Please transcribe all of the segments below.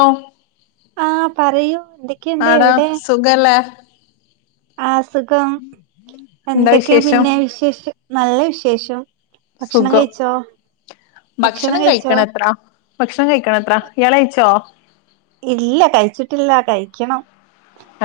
ഓ ആ പറയൂ എ. ആടാ സുഖെല്ലേ. അസുഖം എന്താ എന്തൊക്കെ വിശേഷം പിന്നെ വിശേഷം നല്ല വിശേഷം. ഭക്ഷണം സുഖം കഴിച്ചോ ഭക്ഷണം കഴിക്ക്ണ എപ്പളാ. ഭക്ഷണം കഴിക്കണ എത്ര ഇയാള് കഴിച്ചോ. ഇല്ല കഴിച്ചിട്ടില്ല കഴിക്കണം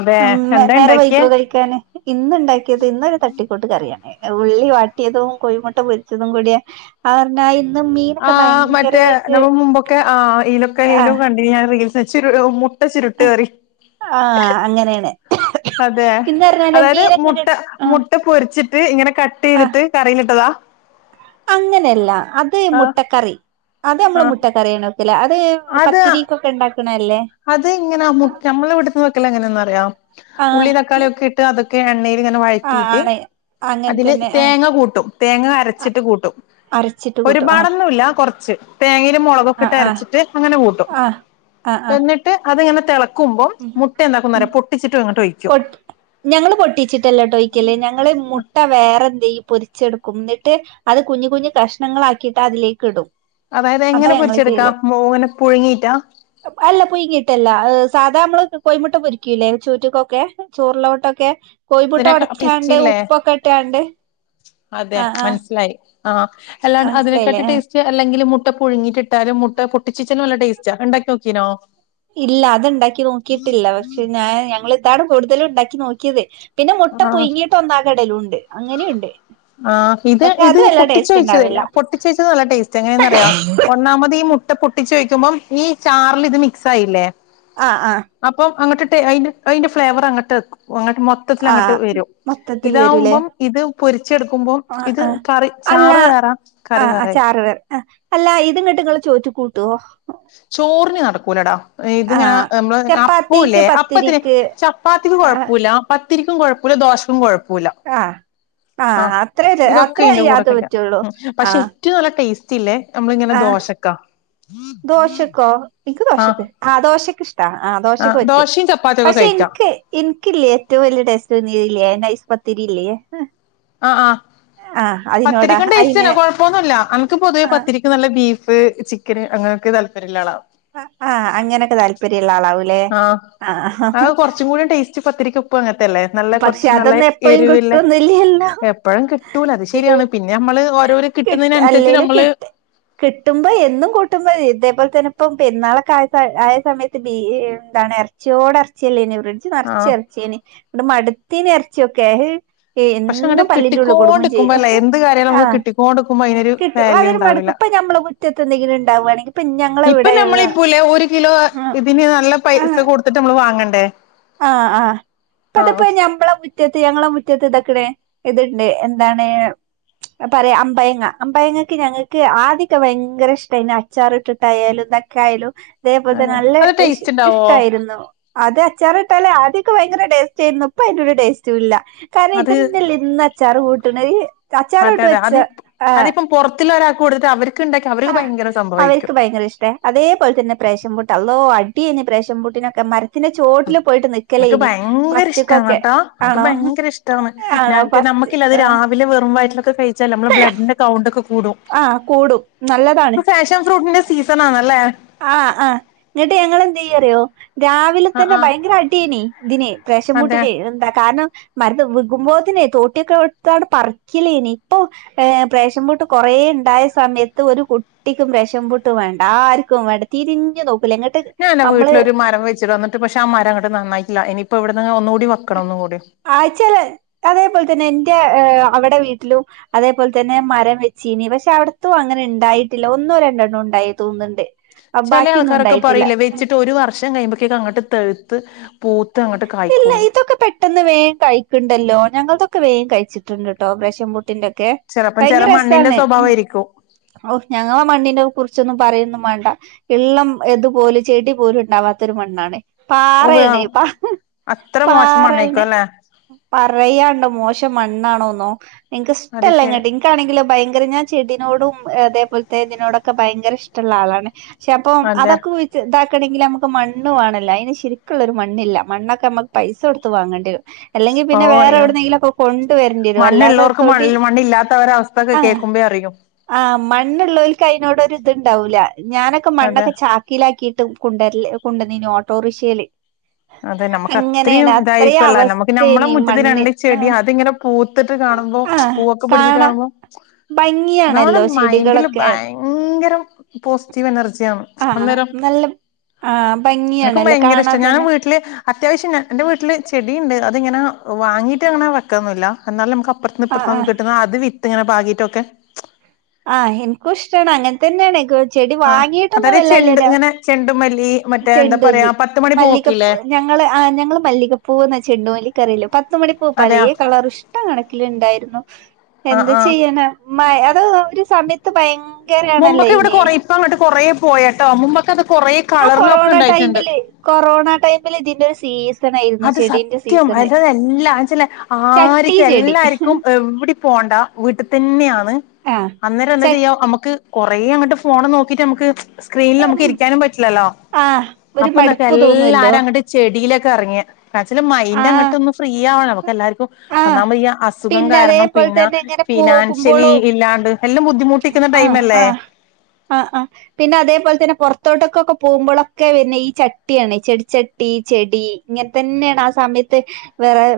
അതെ ഉം എന്താ നേരം ഇണ്ടാക്കിയേ വൈകൊ കഴിക്കാന്. ഇന്ന് ഇണ്ടാക്കിയത് ഇന്നൊരു തട്ടിക്കൂട്ട് കറി ആണേ. ഉള്ളി വാട്ടിയതും കോഴിമുട്ട പൊരിച്ചതും കൂടിയെ. അവർ നെയിം. ആ മറ്റെ നമ്മൾ മുമ്പൊക്കെ ആ എയ്ലൊക്കെ എയ്ലോ ആഹ് ക. ഞാൻ ഒരു റീൽസ് വെച്ച് ഒരു മുട്ട ചുരുട്ടേറി. ആ അങ്ങനേണ്. അതെ അതായത് മുട്ട മുട്ട പൊരിച്ചിട്ട് ഇങ്ങനെ ക. അഹ് അങ്ങനെയല്ല അത് ആ മുട്ടക്കറി. അത് ആ നമ്മള് മുട്ട കറിയണ് വെക്കല് അത് അത് പത്തിരീക്കൊക്കെ ഇണ്ടാക്ക്ണെ ല്ലേ. അത് ഇങ്ങനാ മു ഞമ്മള് ഇവിടുന്ന് വെക്കല് എങ്ങനേന്ന് അറ്യാെ. ആഹ് ഉള്ളിം തക്കാളി ഒക്കെ ഇ. ഇട്ട് അതൊക്കെ എണ്ണയിലിങ്ങനെ ആഹ് വഴറ്റീട്ട് ആണ് അങ്ങനെ അതില് തന്നെ ആഹ് തേങ്ങ കൂട്ടും. തേങ്ങ അരച്ചിട്ട് കൂട്ടും. അരച്ചിട്ട് കൂട്ടും ഒരുപാട് ആഹ് ഒന്നും ഇല്ല കൊറ്ച്ച് തേങ്ങയില് മൊളകൊക്കെ ഇട്ട് ആഹ് ആഹ് അരച്ചിട്ട് അങ്ങനെ കൂട്ടും. ആഹ് ആഹ് ആഹ് എന്നിട്ട് അത് ഇങ്ങനെ തെളക്കുമ്പം ഉം മുട്ട എന്താക്കും എന്ന് ഉം അറിയോ പൊട്ടിച്ചിട്ട് അങ്ങട്ട് ഒഴിക്കും. പൊട്ട് ഞങ്ങള് പൊട്ടിച്ചിട്ട് അല്ലാട്ടോ ഒഴിക്കല് ഞങ്ങള് മു. മുട്ട വേറെ എന്തേ പൊരിച്ച് എടുക്കും എന്നിട്ട് അത് കുഞ്ഞി കുഞ്ഞി കഷ്ണങ്ങൾ ആക്കിട്ട് അതിലേക്ക് ഇടും. അതായത് അതാ എങ്ങനെ ഞങ്ങള് പൊരിച്ച് ചെയ്യല് എടുക്കാം മൊനെ പുഴുങ്ങിട്ടാ. അല്ല പുഴുങ്ങീട്ടല്ല. സാധാ നമ്മള് കൊയിമുട്ട പൊരിക്കൂല്ലേ ചോറ്റുകൊക്കെ ചോറിലോട്ട് ഒക്കെ. കോയിമുട്ട അതിനൊക്കെ ഒടച്ചാണ്ട് ടേസ്റ്റില്ലേ ഉപ്പൊക്കെ ഇട്ടാണ്ട് അഹ് ആഹ്. സിലായി. ആഹ് അല്ല മനസ്സിലായില്ലേ അതിനേക്കാട്ടി ആഹ് ടേസ്റ്റ്. അല്ലെങ്കിലും മുട്ട പുഴുങ്ങിട്ട് ഇട്ടാലും മുട്ട പൊട്ടിച്ചി ചി [unintelligible] നല്ല ടേസ്റ്റാ അഹ് ഇണ്ടാക്കി നോക്കീ ണോ. ഇല്ല അത് ഇണ്ടാക്കി നോക്കിയിട്ടില്ല. പക്ഷെ ഞാൻ ഞങ്ങള് ഇതാണ് കൂടുതലും ഇണ്ടാക്കി നോക്കിയത്. പിന്നെ മുട്ട ആഹ് പുഴുങ്ങിട്ട് ഒന്നാകെ ഇടലും ഉണ്ട് അങ്ങന്യൂ ഉണ്ട്. ആഹ് ഇത് ഇത് പൊട്ടിച്ചൊഴിച്ചതെല്ലെ പൊട്ടിച്ചൊഴച്ചത് നല്ല ടേസ്റ്റാ എങ്ങനെയെന്ന് അറിയാവോ ഒന്നാമത് ഈ മു. പൊട്ടിച്ച് ഒഴിക്കുമ്പം ഈ ചാറില് ഇത് മിക്സ് ആയില്ലേ. ആഹ് ആഹ്. അപ്പം അങ്ങട്ടിട്ടെ അയിന്റെ അയിന്റെ ഫ്ലേവർ അങ്ങട്ട് അങ്ങട്ട് മൊ. മൊത്തത്തിലങ്ങട്ട് ആഹ് വെരും മൊത്തത്തിൽ വരൂലേ ഇതാവുമ്പം. ഇത് പൊരിച്ചെടുക്കുമ്പോ ആഹ് ഇത് ആഹ് കറി ചാറ് വേറെ കറി വേറായി. കറ് വേ അല്ല ഇത് ഇന്നട്ട് ഇങ്ങള് ചോറ്റിക്കൂട്ടോ. ചോറിന് നടക്കൂലടാ ഇത് ഇങ്ങനെ ആഹ് നമ്മള് ചപ്പാത്തിക്ക് അപ്പുവില്ലേ അപ്പത്തിന്. പത്തിരിക്ക് ചപ്പാത്തിക്കും ആഹ് കൊഴപ്പൂല്ല പത്തിരിക്കും കൊഴപ്പൂല്ല ദോശക്കും കൊഴപ്പൂല്ല. ആഹ് ആ ആഹ് അത്ര ഇതൊക്കെ അത്ര ഈന്റെ കൂടെ യാത് കഴിക്കാ പറ്റുള്ളൂ പക്ഷേ. ആഹ് റ്റു നല്ല ടേസ്റ്റ് ഇല്ലെ നമ്മള് ഇങ്ങനെ ആഹ് ദോശക്കാ. ദോശക്കോ ഇൻക്ക് ആഹ് ദോശക്ക് ആ ദോശക്ക് ഇഷ്. ആ ദോശക്ക് ആഹ് പറ്റും ദോശയും ചപ്പാത്തിയൊക്കെ പക്ഷെ കഴിക്കാം ഇൻക്ക്. ഇൻക്കില്ലേ ഏറ്റവും വെല്യ ടേസ്റ്റ് തോന്നിയത് ഇല്ലേ നൈസ് പത്തിരി ഇല്ലേ. അഹ് ആഹ് പത്തിരിക്കും അയിന് ടെസ്റ്റന്നെ കൊഴപ്പൊന്നുല്ല അനക്ക് പൊതുവേ ആഹ് പത്തിരി. നല്ല ബീഫ് ചിക്കന് അങ്ങനെയൊക്കെ താൽപര്യം ഇള്ള ആളാ. അ ആ അങ്ങനൊക്കെ താല്പര്യം ഉള്ള ആളാ ആഹ് അ കൊറച്ചും കൂടെ ടേസ്റ്റ് പത്തിരിക്ക് ഒപ്പം അങ്ങനത്തെ അല്ലേ നല്ല പക്ഷെ കൊറച്ച് നല്ല അതൊന്നും എപ്പഴും എരിവ്ള്ളേ കിട്ടൊന്നില്ലല്ലോ എപ്പഴും കിട്ടൂല അത് ശെര്യാണ് പിന്നെ ഞമ്മള് ഓരോര് കിട്ട്ന്നേനന്സരിച്ച് ഞമ്മള് കിട്ട്മ്പോ എന്നും കൂട്ടുമ്പോ ഇതേപോല്ത്തന്നെ ഇപ്പം പെര്ന്നാളൊക്കെ ആയപ്പ ആയ സമയത്ത് ബീ എന്താണ് എറ എറച്ചിയോടെറച്ച്യല്ലേനോ ഫ്രിഡ്ജ് നെറച്ച് ആഹ് എറച്ച്യേനി ഇന്നട് മട്ത്തിന് എറച്ച്യൊക്കെ പക്ഷെങ്ങട്ട് കിട്ടിക്കോണ്ടിക്കുമ്പല്ലേ എന്ത് കാര്യായാലും അമ്മക്ക് ആഹ് കിട്ടിക്കോണ്ട് കിട്ടും അതിന് മടക്കും ഇപ്പ ഞമ്മളെ മുറ്റത്തെന്തേങ്കിലുംണ്ടാവാണെങ്കീ ഇപ്പൊ ഞമ്മളിപ്പോലേ ഒര് കിലോ ആഹ് ഇതിന് നല്ല പൈസ ആഹ് കൊട്ത്തിട്ട് ഞമ്മള് വാങ്ങണ്ടേ ആഹ് ആഹ് ആഹ് ഇപ്പത്പ്പോ ഞമ്മള മുറ്റത്ത് ഞങ്ങളെ മുറ്റത്ത്താക്ക്ണ് ഇത്ണ്ട് എന്താണ് പറയാ അമ്പയങ്ങ അമ്പയങ്ങക്ക് ഞങ്ങക്ക് ആദ്യൊക്കെ ഭയങ്കര ഇഷ്ടേയ്ന് അച്ചാറിട്ടിട്ടായാലും ന്തക്കായാലും തേപോല്ത്തെന്നെ അതെ നല്ല അത് ഇഷ് ടേസ്റ്റ് ഉണ്ടാവോ ഇഷ്ടായിരുന്നു. അതേ അച്ചാറിട്ടാലും ആദ്യൊക്കെ ഭയങ്കര ടേസ്റ്റേയ്രുന്നു ഇപ്പ അയിന്റൊര് ടേസ്റ്റുംല്ല. കാരണം അത് ഇതെന്ത്ല്ല്യ ഇന്നച്ചാറ് കൂട്ട്ണ് അച്ചാറ്ട്ട് വെച്ച ആഹ് പൊറത്തില്ല ഒരാക്ക് കൊട്ത്തിട്ട് അവര്ക്ക്ണ്ടാക്കി അവര്ക്ക് ഭയങ്കര സംഭവായ്ക്കും ഭയങ്കരഷ്ടെ അതേപോല് തന്ന പ്രേഷംപൂട്ട് അള്ളോ അടിയേനി പ്രേഷംപൂട്ടിനൊക്കെ മര പിന്നെ ചോട്ടില് പോയിട്ട് എനക്ക് നിക്കലേനി ഭയങ്കര ഇഷ്ടാണ് ഫസ്റ്റ്ക്കൊക്കെ കേട്ടോ എനക്ക് ആണോ ഭയങ്കര ഇഷ്ടമാണ് ആണോ ഞങ്ങക്ക് ഫസ്റ്റ് നമ്മുക്കില്ല അത് ആഹ് രാവിലെ വെറും വയറ്റ്ലൊക്കെ കയിച്ചാല് അമ്മള ബ്ലഡിന്റെ കൗണ്ട് ഒക്കെ കൂടും. ആഹ് കൂടും നല്ലതാണ് ഇപ്പ ഫാഷൻ ഫ്രൂട്ട്ന്റെ സീസനാണ്ലേ ആഹ് ആഹ് ന്നിട്ട് ഞങ്ങളെന്തെയ്യു അറിയൊ ആഹ് രാവിലെത്തന്നെ ആഹ് ഭയങ്കര അട്യേനീ ഇതിന് പ്രാശം അതെ ഫ്രൂട്ടിന് എന്താ കാരണം മരത്ത് വികുമ്പോത്തിനെ തോട്ട്യൊക്കെ എടുത്താണ്ട് പറ്ക്കലേനി ഇപ്പൊ ഏഹ് പ്രേഷംപൂട്ട് കൊറേണ്ടായ സമയത്ത് ഒരു കുട്ടിക്കും പ്രേഷംപൂട്ട് വേണ്ട ആർ ക്കും വാണ്ട തിരിഞ്ഞ് നോക്കൂല ങ്ങേ ഞാങ്ങനെ വീട്ട്ല് ഒര് മരം വെയ്ച്ചിടാ ന്നട്ട് പക്ഷെ ആ മരങ്ങട്ട് നന്നായ്ട്ട്ല്ല ഇനിപ്പ ഇവട്ന്ന് ഒന്നൂടി വക്കണം ഒന്നും കൂടി ആച്ചാല് അതേപോല്ത്തന്നെ ന്റെ അവെടെ വീട്ട്ലും അതേപോല്ത്തന്നെ മരം വെച്ചീനി പക്ഷെ അവ്ട്ത്തും അങ്ങനെണ്ടായിട്ടില്ല ഒന്നോ രണ്ടെണ്ണോണ്ടായി തോന്ന്ണ്ട്. ചെലേ ആൾക്കാരൊക്കെ പറയ്ലേ വെച്ചിട്ട് ഒര് വർഷം കഴിയുമ്പക്കേക്ക് അങ്ങട്ട് തെഴ്ത്ത് പൂത്തങ്ങട്ട് ഇല്ല കായ്ക്കൂന്ന്. ഇതൊക്കെ പെട്ടെന്ന് വേം കയ്ക്ക്ണ്ടല്ലോ ഞങ്ങൾതൊക്കെ വേം കയിച്ചിട്ട്ണ്ട്ട്ടോ ഇപ്രാശം പൂട്ട് ട്ടിന്റൊക്കെ ചിലപ്പം ചില മണ്ണിന്റെ ഭയങ്കരെസാണ്. സ്വഭാവമായിരിക്കും ഓ ഞങ്ങ മണ്ണിനെ കുറിച്ചൊന്നും പറയൊന്നും വാണ്ട ഇള്ളം ഇത്പോലും ചെടി പോലുണ്ടാവാത്തൊരു മണ്ണാണ്. ഉവ്വ് പാറേണ് പ അത്ര പാ മോശം മണ്ണായിക്കും അല്ലെ പറയാണ്ടോ മോശം മണ്ണാണോന്നോ എന്ക്ക് അത് ശരി ഇഷ്ടല്ലങ്ങട്ടി ഇൻക്കാണെങ്കിലോ ഭയങ്കര ഞാൻ ചെടിനോടും അതേപോല്ത്തെ ഇതിനോടൊക്കെ ഭയങ്കരെഷ്ടള്ള ആളാണ്. ക്ഷെപ്പം അതെ അതൊക്കെ ഇതാക്കണെങ്കില് അമ്മക്ക് മണ്ണ് വാണല്ലോ അയിന് ശരിക്ക്ള്ളൊരു മണ്ണ്ല്ല മണ്ണൊക്കെ അമ്മക്ക് പൈസൊടു ത്ത് വാങ്ങണ്ടേരും അല്ലെങ്കി ഓ പിന്നെ അയ്യോ വേറെവ്ട്ന്നെങ്കിലൊക്കൊ കൊണ്ട് വരണ്ട്യേരും അല്ലാതെ മണ്ണുള്ളവർക്ക് തൊടി മണ്ണ് മണ്ണില്ലാത്തവരെ അവസ്ഥൊക്കെ ആഹ് കേൾക്കുമ്പോ അറിയും ആഹ് മണ്ണ്ള്ളോല്ക്ക് അയിനോടൊര്ത്ണ്ടാവൂല്ല ഞാനൊക്കെ അതെ മണ്ണൊക്കെ ചാ ക്കിലാക്കിട്ടും കൊണ്ടരല് കൊണ്ടന്നീനു ഓട്ടോറിഷേല് അതെന്നെ അമ്മക്ക് അത്രയും അത്രയും ഇതായിരിക്കല്ലോ ഞമ്മക്ക് ഞമ്മളെ അവസ്ഥേനി മുറ്റത്ത് മണ്ണ് രണ്ട് ചെടി ആഹ് അത്ങ്ങനെ പൂത്ത്ട്ട് കാണുമ്പോ ആഹ് പൂവൊക്കെ പിട്ച്ച്ട്ട് കാണാം കാണുമ്പോ അതവ്ടെ ഭംഗിയാണല്ലോ മൈന്ഡില് ചെടികളൊക്കെ ഭയ ങ്കരം പോസിറ്റീവ് എനർജ്യാണ് ആഹ് നല്ല ആഹ് എനിക്കും ഭംഗ്യാണല്ലോ ഭയങ്കര ഇഷ്ട കാണാൻ ഞാൻ തന്നെ വീട്ടില് അത്യാവശ്യം എന്റെ വീട്ടില് ചെടീണ്ട് അത്ങ്ങനെ വാങ്ങീട്ടങ്ങനെ വെക്കൊന്നില്ല എന്നാലും നമ്മുക്ക് അപ്പറത്ത് ആഹ് ഇപ്പറ്ത്ത്ന്ന് ന്നൊക്ക ആഹ് കിട്ട്ന്ന അത് വിത്ത് ഇങ്ങനെ പാകീട്ടൊക്കെ ആഹ് എന്ക്കും ഇഷ്ടാണ് അങ്ങന് തന്നേണ് ചെടി ആഹ് വാങ്ങീട്ടൊന്നും അതായത് ചെണ്ട് വല്ലല്ല്യാ ഇങ്ങനെ ചെണ്ടുമല്ലി മറ്റേ എന്താ പറയാ പത്തുമണി മല്ലികപ്പൂ പൂവോക്കില്ലേ ഞങ്ങള് ആഹ് ഞങ്ങള് മല്ലികപ്പൂവെന്ന് ച്ചെണ്ടുമലി പറില് പത്തുമണി പൂ പലേ അതെയാ കളർ ഇഷ്ട കണക്കിൽ ഉണ്ടായിരുന്നു ആഹ് എന്താ ആഹ് ചെയ്യാനാ അത് ഒരു സമയത്ത് ഭയങ്കര മുമ്പൊക്കെ ഇവിടെ കൊറെ ഇപ്പ അങ്ങോട്ട് കൊറേ പോയട്ടോ മുമ്പൊക്കെ അത് കൊറെ ആ കൊറോണ ടൈമില് കൊറോണ ടൈമില് ഇതിന്റെ ഒരു സീ അത് സത്യം അതതെല്ലാച്ചല്ല ചട്ടി ആരിക്കും ചെടി എല്ലാർക്കും എവിടെ പോണ്ട വീട്ടിൽ തന്നെയാന്ന് ആ അന്നേരം എന്താ ചട്ട ചെയ്യാ നമുക്ക് കൊറെ അങ്ങോട്ട് ഫോൺ നോക്കിട്ട് നമുക്ക് സ്ക്രീനിൽ നമുക്ക് ഇരിക്കാനും പറ്റില്ലല്ലോ ആ ഒരു അപ്പൊന്തൊക്കെ മടുപ്പ് തോന്നുവല്ലോ എല്ലാരും അങ്ങോട്ട് ചെടിയിലൊക്കെ ഇറങ്ങിയ വെച്ചാല് ആ മൈൻഡ് അങ്ങോട്ട് ഒന്ന് ഫ്രീ ആവ നമുക്ക് എല്ലാർക്കും ആ ഒന്നാമത് അസുഖം പിന്നെ കാരണം അതേപോലെ പിന്നെ തന്നെ ഇങ്ങനെ ഫിനാൻഷ്യലി പോകുമ്പോളും ഇല്ലാണ്ട് എല്ലാം ബുദ്ധിമുട്ടിക്കുന്ന ടൈം അല്ലേ ആഹ് ആഹ് പിന്നെ അതേപോലെ തന്നെ പുറത്തോട്ടൊക്കെ പോകുമ്പോഴൊക്കെ പിന്നെ ഈ ചട്ടിയാണ് ചെിടിച്ച ട്ടി ചെടി ഇങ്ങനെ തന്നെയാണ് ആ സമയത്ത്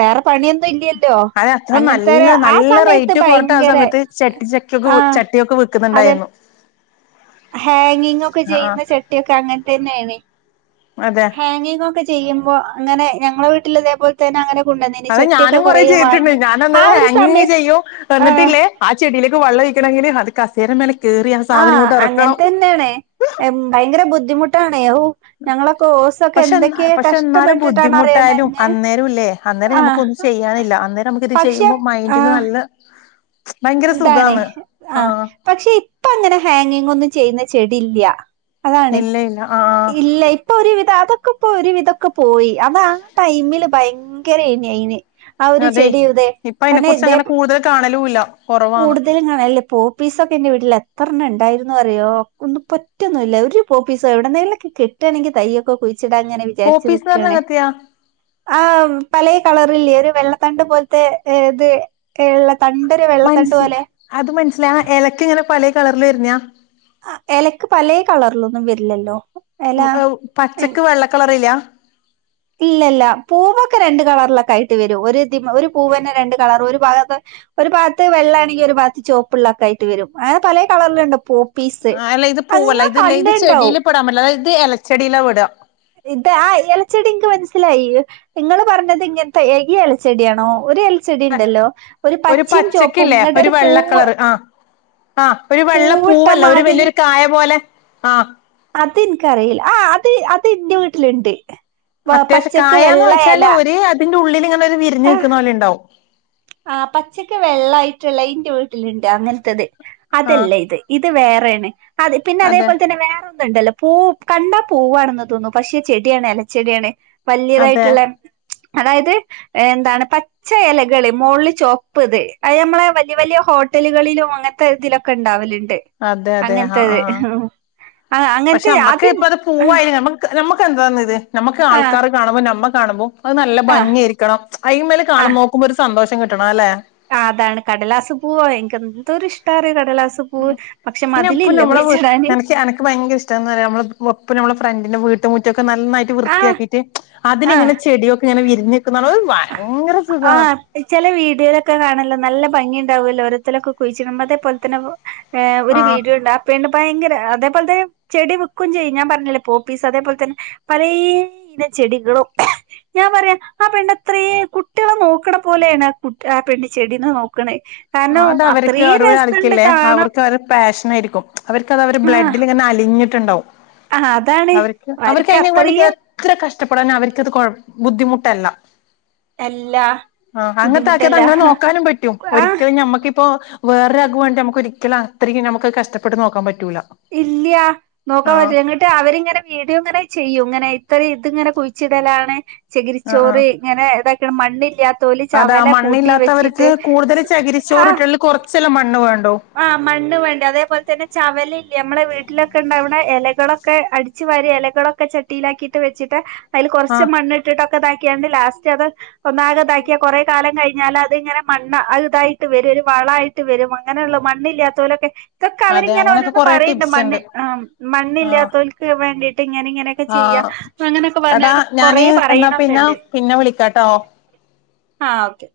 വേറെ പണിയൊന്നും ഇല്ലല്ലോ അത് അത്ര അങ്ങനത്തെ നല്ല ഒരു ആ നല്ല സമയത്ത് റേറ്റ് പോരട്ടാ ആ ഭയങ്കര സമയത്ത് ചട്ടി ചക്കിയൊക്കെ ആ ചട്ടിയൊക്കെ അതെ വിക്കുന്നുണ്ടായിരുന്നു ഹാങ്ങിങ് ഒക്കെ ആ ചെയ്യുന്ന ചട്ടിയൊക്കെ അങ്ങനെ തന്നെയാണ് അതെ ഹാങ്ങിങ് ഒക്കെ ചെയ്യുമ്പോ അങ്ങനെ ഞങ്ങളെ വീട്ടിൽ ഇതേപോല് തെന്നെ അങ്ങന കൊണ്ട് നീ അത് ഞാനും കുറ ചെയ്തിട്ടുണ്ട് ഞാൻ അന്നേരം ഒരു ഹാങ്ങിങ്ങ് സമയത്ത് ചെയും ആ എന്ന് ട്ടില്ലേ ആഹ് ചെടിയിലേക്ക് വെള്ളം ഒഴിക്കണമെങ്കിൽ അത് കസേരമേൽ ആഹ് അങ്ങനത്തെ തന്നെയണേ ഭയങ്കരം ബുദ്ധിമുട്ടാണെ ഔ ഞങ്ങളൊക്കെ ഓസൊക്കെ പക്ഷെ എന്തൊക്കെ പക്ഷെ എന്നാലും കഷ്ടപ്പെട്ടിട്ടാണ് അറിയു ബുദ്ധിമുട്ടായാലും നനഞ് അന്നേരം ഇല്ലേ അന്നേരം ഞമുക്ക് ഒന്നും ചെയ്യാനില്ല അന്നേരം നമുക്ക് ഇത് പക്ഷെ ചെയ്യുമ്പോ ആ മൈൻഡില് നല്ല ഭയങ്കരം ഇതാണ് സുഖാണ് ആ ആഹ് പക്ഷെ ഇപ്പം അങ്ങനെ ഹാങ്ങിങ് ഒന്നും ചെയ്യുന്ന ചെടി ഇല്ല ഇല്ല ഇല്ല ആഹ് ഇല്ല ഇപ്പൊ ഒരുവിധം അതൊക്കെ ഇപ്പൊ ഒരുവിധൊക്കെ പോയി അതാ ടൈമില് ഭയങ്കര എയ്ന് ആ ഒരു അതെ ചെടിയു ഇതെ ഇപ്പൊ അതിനെ തന്നെ കുറിച്ച് ഇതേ അങ്ങനെ കൂടുതൽ കാണലുല്ല കുറവാണ് കൂടുതലും വെല്ല പോ പീസ ഒക്കെ എൻ്റെ വീട്ടിൽ എത്ര എണ്ണം ഉണ്ടായിരുന്നുന്ന് പറയൊ ഒന്നും പോറ്റൊന്നും ഇില്ല ഒരു പോ പീസ എവിടെന്നേലും കിട്ടണെങ്കി തയ്യൊക്കെ കുഴിച്ചിടാന്ന് അങ്ങനെ വിചാരിച്ച് പോപ്പീസ് എന്ന് പറഞ്ഞ നിക്കണ് അങ്ങനത്തെയാ ആ പലയ കളറില്ലേ ഒരു വെള്ളത്തണ്ട് പോലത്തെ ഇത് ഇള്ള തണ്ട് [unintelligible] മനസ് അത് മനസ്സില എലക്ക് ഇങ്ങനെ പല കളറിൽ വരുന്നാ ആഹ് ഇലക്ക് പലേ കളറിലൊന്നും വരില്ലല്ലോ ഇല പച്ചക്ക് വെള്ളക്കളറില്ല ഇല്ല ഇല്ല പൂവൊക്കെ രണ്ട് കളറിലൊക്കെ ആയിട്ട് വരും ഒരു പൂവിന്നെ രണ്ട് കളറ് ഒരു ഭാഗത്ത് ഒരു ബാത്ത് വെള്ള ആണെങ്കിൽ ഒരു ബാത്ത് ചോപ്പുള്ളൊക്കാ ആയിട്ട് വരും അങ്ങനെ പലേ കളറിലുണ്ട് പോപ്പ പീസ് അത് നിങ്ങൾ കൺണ്ടിണ്ടാവും വിടാ പറ്റില്ല അതായത് എലച്ചെടിയിലെ പെടാ ഇത് ആഹ് ഇലച്ചെടി ഇൻക്ക് മനസ്സിലായി നിങ്ങള് പറഞ്ഞത് ഇങ്ങനത്തെ ഇലച്ചെടിയാണോ ഒരു എ ഒരു പച്ചക്കില്ലേ ഇങ്ങട്ട് ഒരു പൂവ് വെള്ളക്കളറ് ആഹ് ആഹ് ഒരു വെള്ള പൂവിട്ട പൂവല്ല ഒരു മാതിരി വലിയൊരു കായ പോലെ ആഹ് അത് ഇൻക്ക് അറിയില്ല ആഹ് അത് ഇൻന്റെ വീട്ടിലുണ്ട് അത്യാവശ്യ പച്ചക്ക് കായാന്ന് വെള്ള ഇല വെച്ചാല് ഒര് അതിന്റെ ഉള്ളിൽ ഇങ്ങനെ ഒരു വിരിഞ് നിൽക്കുന്ന പോലെ ഉണ്ടാവും ആഹ് പച്ചക്ക് വെള്ളയിട്ടുള്ളത് ഇന്റെ വീട്ടിലുണ്ട് അങ്ങനത്തത് ആ അതല്ല ഇത് ഇത് വേറെണ്. അത് പിന്നെ അതെ അതേപോലെ തന്നെ വേറെ ഒന്നും ഉണ്ടല്ലോ പൂ കണ്ടാ പൂവാണെന്ന് തോന്നൂ പക്ഷെ ചെടിയാണ് എലച്ചെടിയാണ് അതെ വല്യതായിട്ടുള്ള അതായത് എന്താണ് പച്ച എലകള് മോളില് ചോപ്പ്ത് അത്ഞമ്മളെ വല്യ വല്യ ഹോട്ടലുകളിലും അങ്ങനത്തെ ഇതിലൊക്കെ ഉണ്ടാവലുണ്ട് അതെ അതെ ആഹ് അങ്ങനത്തത് ആഹ് ആ പക്ഷെ അങ്ങനത്തെ ഞമ്മക്ക് ആദ്യം ഇപ്പത് പൂവായാലും ഞമ്മക്ക് നമുക്ക് എന്താന്ന്ത് നമ്മുക്ക് ആ ആൾക്കാര് കാണുമ്പോ നമ്മൾ കാണുമ്പോ അത് നല്ല ആ ഭംഗി ആരിക്കണം അയ്മേല് കാണുമ്പോ നോക്കുമ്പോ ഒരു സന്തോഷം കിട്ടണം അല്ലെ ആഹ് അതാണ്. കടലാസ് പൂവ്, എനിക്ക് എന്തോരിഷ്ടാ അറിയോ കടലാസ് പൂ പിന്നെ [unintelligible] അനക് അനക്ക് ഭയങ്കര ഇഷ്ടം എന്താന്നറ്യോ ഞമ്മളെ ഒപ്പം ഞമ്മളെ ഫ്രണ്ട്ന്റെ വീട്ടുമുറ്റൊക്കെ നന്നാ ആ വൃത്തിയാക്കിയിട്ട് ആഹ് അതില്ങ്ങനെ ചെടിയൊക്കെ ഇങ്ങെനെ വിരിഞ്ഞിക്ക്ന്ന കാണാൻ ഭയങ്കര സുഖാ ആഹ് ചെല വീഡിയോലൊക്കെ കാണോല്ലോ നല്ല ഭംഗിണ്ടാവോല്ലോ ഒരര്തലൊക്കെ കുയ്ച്ച്ടുമ്പോ അതെപോലെതന്നെ ഏഹ് ആഹ് ഒരുവീഡിയോണ്ടാ പെണ്ണ് ഭയങ്കര അതേപോലെ തന്നെ ചെടി വെക്കും ചെയ്യും ഞാൻ പറഞ്ഞില്ലേ പോപ്പീസ് അതേ പോലെ തന്നെ പലേ തരം ചെടികളും ഞാൻ പറയാം ആ പെണ്ണ് അത്രേ കുട്യ്ളെ നോക്ണ പോലെണ് ആഹ് കു ആ പെണ്ണ് ചെടീനെ നോക്കണേ ആഹ് കാരണം അത് അവർക്ക് അത്രയും രസണ്ട് [unintelligible] കാണാം അവർക്ക് അവരെ പാഷനായിരിക്കും. അവർക്ക്ത് അവരെ ആഹ് ബ്ലഡിൽ ഇങ്ങനെ അലിഞ്ഞ് ട്ടുണ്ടാവും ആഹ് അതാണ് അവർക്ക് അയ്നേം കൊണ്ട് [unintelligible] അത്രയും എത്ര കഷ്ടപ്പെടാനും അവർക്കത് കൊഴപ്പ് ബുദ്ധിമുട്ടല്ല എല്ലാ ആഹ് അങ്ങനത്താക്ക് ബുദ്ധിമുട്ടല്ല അതങ്ങനെ നോക്കാനും പറ്റും ആ ഒരി ഞമ്മക്കിപ്പോ വേറൊരാക്ക് വേണ്ടി ഞമക്ക് ഒരിക്കലും അത്രയ്ക്കും നമുക്ക് കഷ്ടപ്പെട്ട് നോക്കാൻ പറ്റൂല ഇല്യ നോക്കാൻ ആഹ് പറ്റുല ഞങ്ങ ന്ന്ട്ട് അവരിങ്ങനെ വീഡിയോങ്ങനെ ചെയ്യും ഇങ്ങനെ ഇത്ര ഇത്ങ്ങനെ കുഴിച്ചിടലാണ് ആഹ് ചകിരിച്ചോറ് ഇങ്ങനെ [unintelligible] മണ്ണില്ലാ അതാ മണ്ണില്ലാത്തവർക്ക് കൂടുതൽ ആ ചകിരിച്ചോറിട്ട് കുറച്ചല്ലേ മണ്ണ് വേണ്ടൂ ആഹ് മണ്ണ് വേണ്ട, അതേപോലെ തന്നെ ചവലല്ലേ നമ്മളെ വീട്ടിലൊക്കെണ്ടാവ്ണെ എലകളൊക്കെ അടിച്ചു വാരി എലകളൊക്കെ ക്കെ ചട്ടിയിലാക്കിയിട്ട് വെച്ചിട്ട് അയില് കൊറച്ച് ആഹ് മണ്ണ് ഇട്ടിട്ടൊക്കെ താക്കിയാണ്ട് ലാസ്റ്റ് അത് ഒന്നാകെതാക്കിയാ കൊറേ കാലം കഴി കഴിഞ്ഞാല് അത് ഇങ്ങനെ മണ്ണ് അതിതായിട്ട് വരും, ഒരു വളായിട്ട് വരും അങ്ങനെയുള്ള മണ്ണില്ലാതോലൊക്കെ ഇതൊക്കെ അതെ അവരിങ്ങനെ അങ്ങനെയൊക്കെ ഓരോന്ന് കൊറേ പറയ്ണ്ട് ടിപ്സ് മണ്ണ് ഉണ്ട് ആഹ് ആഹ് മണ്ണില്ലാത്തോൽക്ക് വേണ്ടിയിട്ട് ഇങ്ങനിംങ്ങനെയൊക്കെ ചെയ്യാം ആഹ് അങ്ങനൊക്കെ എടാ പറഞ്ഞ്കാണ്ട് കൊറെ ഞാന് എന്നാ പിന്നെ പറയ്ണൊക്കെണ്ട് പിന്നെ വിളിക്കാട്ടോ ആഹ് ഓക്കെ